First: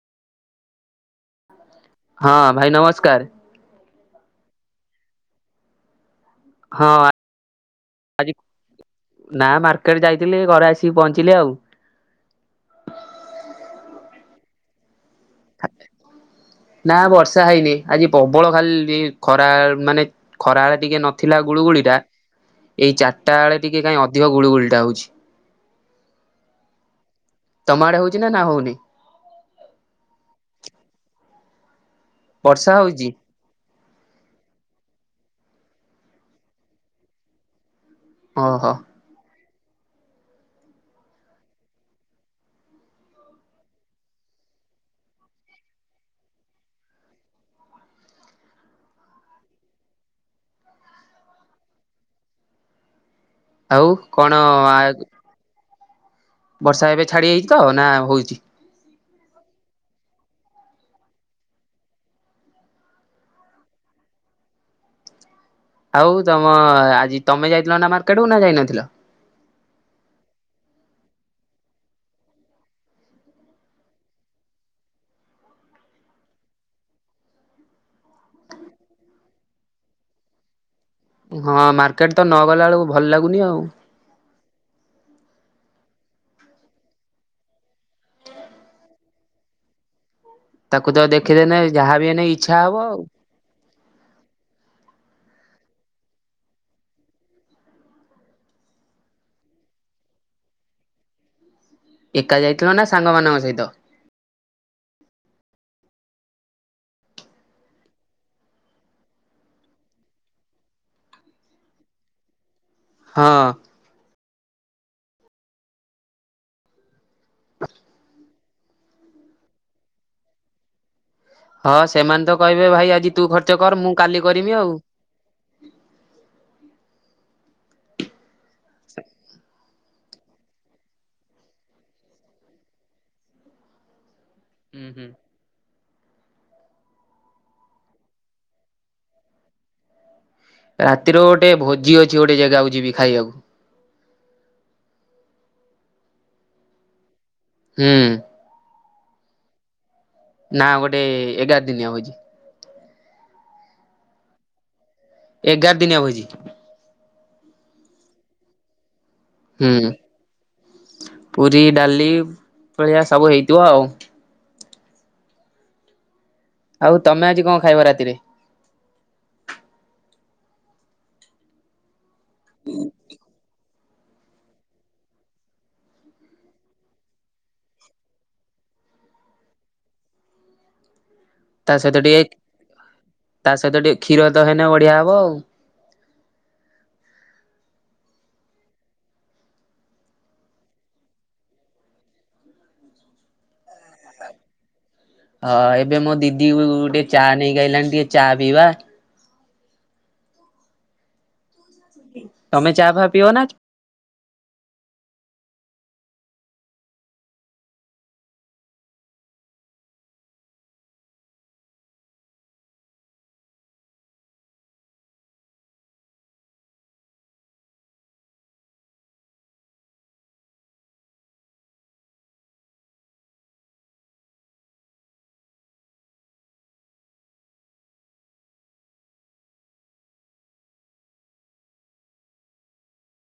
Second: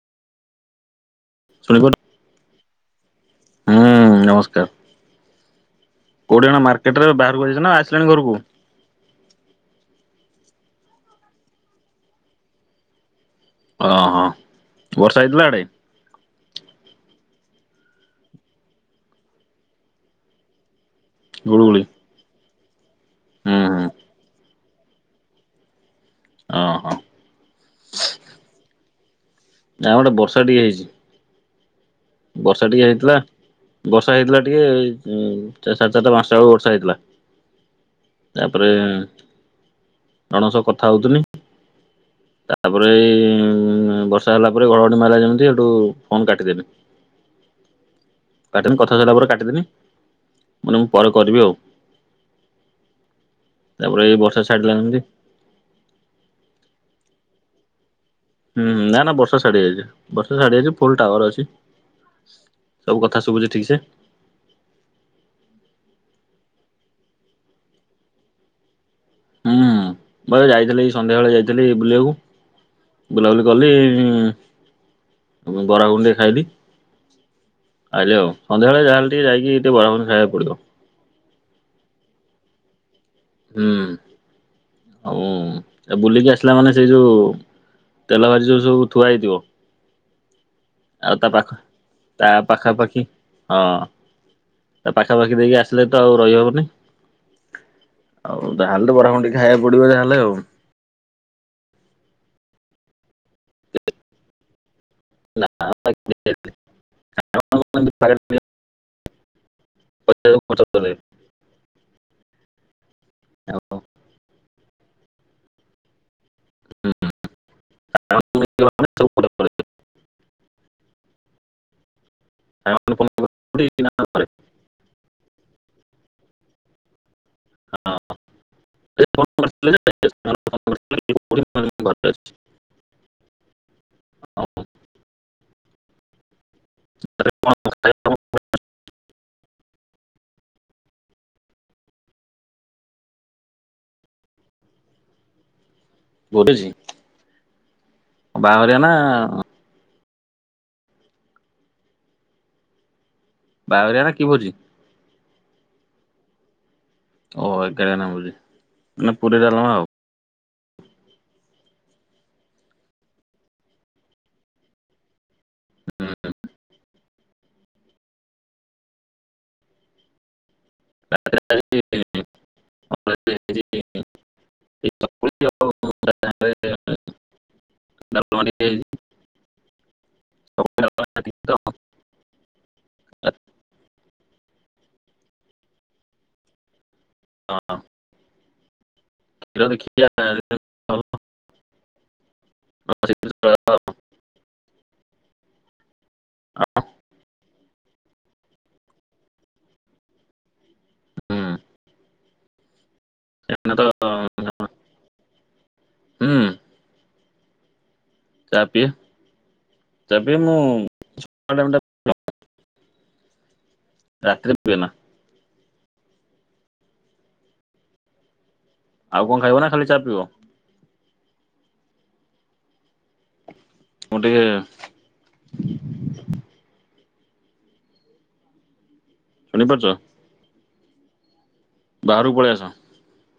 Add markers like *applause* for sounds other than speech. ଶୁଣିପାରୁ ହଁ ଭାଇ ନମସ୍କାର। ହୁଁ ନମସ୍କାର। କୋଉଠି ଏଇନା ହଁ ମାର୍କେଟରେ, ବାହାରକୁ ଆଇଚ ନା ଆସିଲଣି ଆଜି ଘରକୁ? ନା ମାର୍କେଟ ଘରେ ଆସିକି ପହଞ୍ଚିଲି ଆଉ। ଓ ହଁ ବର୍ଷା ହେଇଥିଲା ଆଡେ? ନା ବର୍ଷା ହେଇନି ଆଜି ପବଳ ଖାଲି ଖରା ମାନେ ଖରାବେଳେ ଟିକେ ନ ଥିଲା ଗୁଳୁଗୁଳି ଟା ଏଇ ଚାରିଟା ହୁଁ ବେଳେ ଟିକେ ହୁଁ କାଇଁ ଅଧିକ ଗୁଳୁଗୁଳ ଟା ହଉଛି। ହଁ ହଁ। ତମ ଆଡେ ହଉଛି ନା ହଉନି? ନା ଏପଟେ ବର୍ଷା ଟିକେ ହେଇଛି। ବର୍ଷା ଟିକେ ହେଇଥିଲା ବର୍ଷା ହେଇଥିଲା ଟିକେ ହୁଁ ସାଡେ ଚାରିଟା ପାଞ୍ଚଟା ବେଳକୁ ବର୍ଷା ହେଇଥିଲା। ତାପରେ ଓହୋ ଜଣକ ସହ କଥା ହଉଥିଲି। ତାପରେ ଏଇ ବର୍ଷା ହେଲା ପରେ ଘଡଘଡି ମାଇଲା ଯେମିତି ସେଠୁ ଫୋନ କାଟିଦେଲି। *inaudible* କାଟିନି କଥା ସାରିଲା ପରେ କାଟିଦେନି ମୁଁ ପରେ କରିବି ଆଉ। ଆଉ ତାପରେ ଏ କଣ ବର୍ଷା ଆ ଛାଡିନାହାନ୍ତି। ବର୍ଷା ଏବେ ଛାଡି ଜାଇଛି ତ ନା ହଉଛି? ହୁଁ ନା ନା ବର୍ଷା ଛାଡି ଯାଇଛି। ବର୍ଷା ଛାଡି ଯାଇଛି ଫୁଲ ଟାୱାର ଅଛି। ସବୁ କଥା ଶୁଭୁଛି ଠିକ ସେ। ଆଉ ତମ ଆଜି ତମେ ଯାଇଥିଲ ନା ମାର୍କେଟ କୁ ନା ଯାଇନଥିଲ? ହୁଁ ମୁଁ ଯାଇଥିଲି ଏଇ ସନ୍ଧ୍ୟା ବେଳେ ଯାଇଥିଲି ବୁଲିବାକୁ। ବୁଲାବୁଲି କଲି ବରା ଘୁଗୁନି ଟିକେ ଖାଇଲି। ଆଇଲି ଆଉ। ସନ୍ଧ୍ୟାବେଳେ ଯାହାହେଲେ ଟିକେ ଯାଇକି ବରା ଘୁଗୁନି ଟିକେ ଖାଇବାକୁ ପଡିବ। ହଁ ମାର୍କେଟ ତ ନ ଗଲା ବେଳକୁ ଭଲ ଲାଗୁନି ଆଉ। ହୁଁ ହଉ ଆଉ ବୁଲିକି ଆସିଲା ମାନେ ସେଇ ଯୋଉ ତେଲ ଭାଜିି ଯୋଉ ସବୁ ଥୁଆ ହେଇଥିବ ତାକୁ ତ ଆଉ ତା ଦେଖିଦେଲେ ପାଖ ଯାହାବି ହେଲେ ତା ଇଚ୍ଛା ହବ ଆଉ। ପାଖାପାଖି ହଁ ତା ପାଖାପାଖି ଦେଇକି ଆସିଲେ ତ ଆଉ ରହିହବନି। ଆଉ ତାହେଲେ ତ ବରା ଘୁଗୁନି ଟିକେ ଖାଇବାକୁ ପଡିବ ଯାହେଲେ ଆଉ। ଏକା ଯାଇଥିଲ ନା ସାଙ୍ଗମାନଙ୍କ ସହିତ? ନା ଏକୁଟିଆ ଯାଇଥିଲି ସାଙ୍ଗମାନଙ୍କ *inaudible* ଏମିତି ପାଗ ରେ ଟିକେ। ବସିବାକୁ ମତେ ଭଲ ଲାଗେ। ହଁ। *inaudible* ହୁଁ ସାଙ୍ଗ ମାନେ ମିଶିକି। *inaudible* ହଁ ସେମାନେ ତ କହିବେ ଭାଇ ଆଜି ତୁ ଖର୍ଚ୍ଚ କର ମୁଁ କାଲି କରିମି ଆଉ। ହଁ ଏ ଫୋନ କରିଥିଲେ ଯେ। ଏ ସାଙ୍ଗ ମାନେ ଫୋନ କରିଥିଲେ କହିଲେ କଉଠି ମୁଁ କହିଲି ମୁଁ ଘରେ ଅଛି ହୁଁ ହୁଁ। ରାତିରେ କଣ ଖାଇବାକୁ କଣ *inaudible* ରାତିର ଗୋଟେ ଭୋଜି ଅଛି ଗୋଟେ ଜାଗାକୁ ଯିବି ଖାଇବାକୁ। କଉଠି ଅଛି? ହୁଁ। ରେ ନା। ନା ଗୋଟେ ଏଗାର ଦିନିଆ ଭୋଜି। ବାହାଘରିଆ ନା କି ଭୋଜି? ଏଗାର ଦିନିଆ ଭୋଜି। ଓ ଏଗାର ଦିନିଆ ଭୋଜି ମାନେ ପୁରୀ ଡାଲମା ଆଉ। ହୁଁ ପୁରୀ ଡାଲି ଭଳିଆ ସବୁ ହେଇଥିବ ଆଉ। ଆଉ ତମେ ଆଜି କଣ ଖାଇବ ରାତିରେ? ରାତିରେ ଆଜି। ହୁଁ ଖାଇଚି। *inaudible* ଏଇ ଚକୁଳି ଆଉ। *inaudible* ଡାଲମା ଟିକେ ଖାଇଚି ଚକୁଳି ଡ଼ା ତା ସହିତ ଟିକେ ତା ସହିତ ଟିକେ କ୍ଷୀର ତ ହେନେ ବଢିଆ ହବ ଆଉ। ହଁ। କ୍ଷୀର ଦେଖିବା ଆଣିଲେ ହବ। ନହେଲେ ସେଇଥିରେ ଚଳେଇଦବା ଆଉ। ହଁ ଏବେ ମୋ ଦିଦି ଉ ଟିକେ ଚା ନେଇକି ଆଇଲାଣି ଟିକେ ଚା ପିଇବା। ହୁଁ। ତମେ ଚାହା ଫାହା ପିଅ ନା? ହଁ ହୁଁ। ଚା ପିଏ। ଚା ପିଏ ମୁଁ ସକାଳ ଟାଇମ୍ ଟା। *inaudible* ରାତିରେ ପିଏନା। ଆଉ କଣ ଖାଇବ ନା ଖାଲି ଚା ପିଇବ? ମୁଁ ଟିକେ। ଶୁଣି ପାରୁଚ? ବାହାର କୁ ପଳେଇଆସ।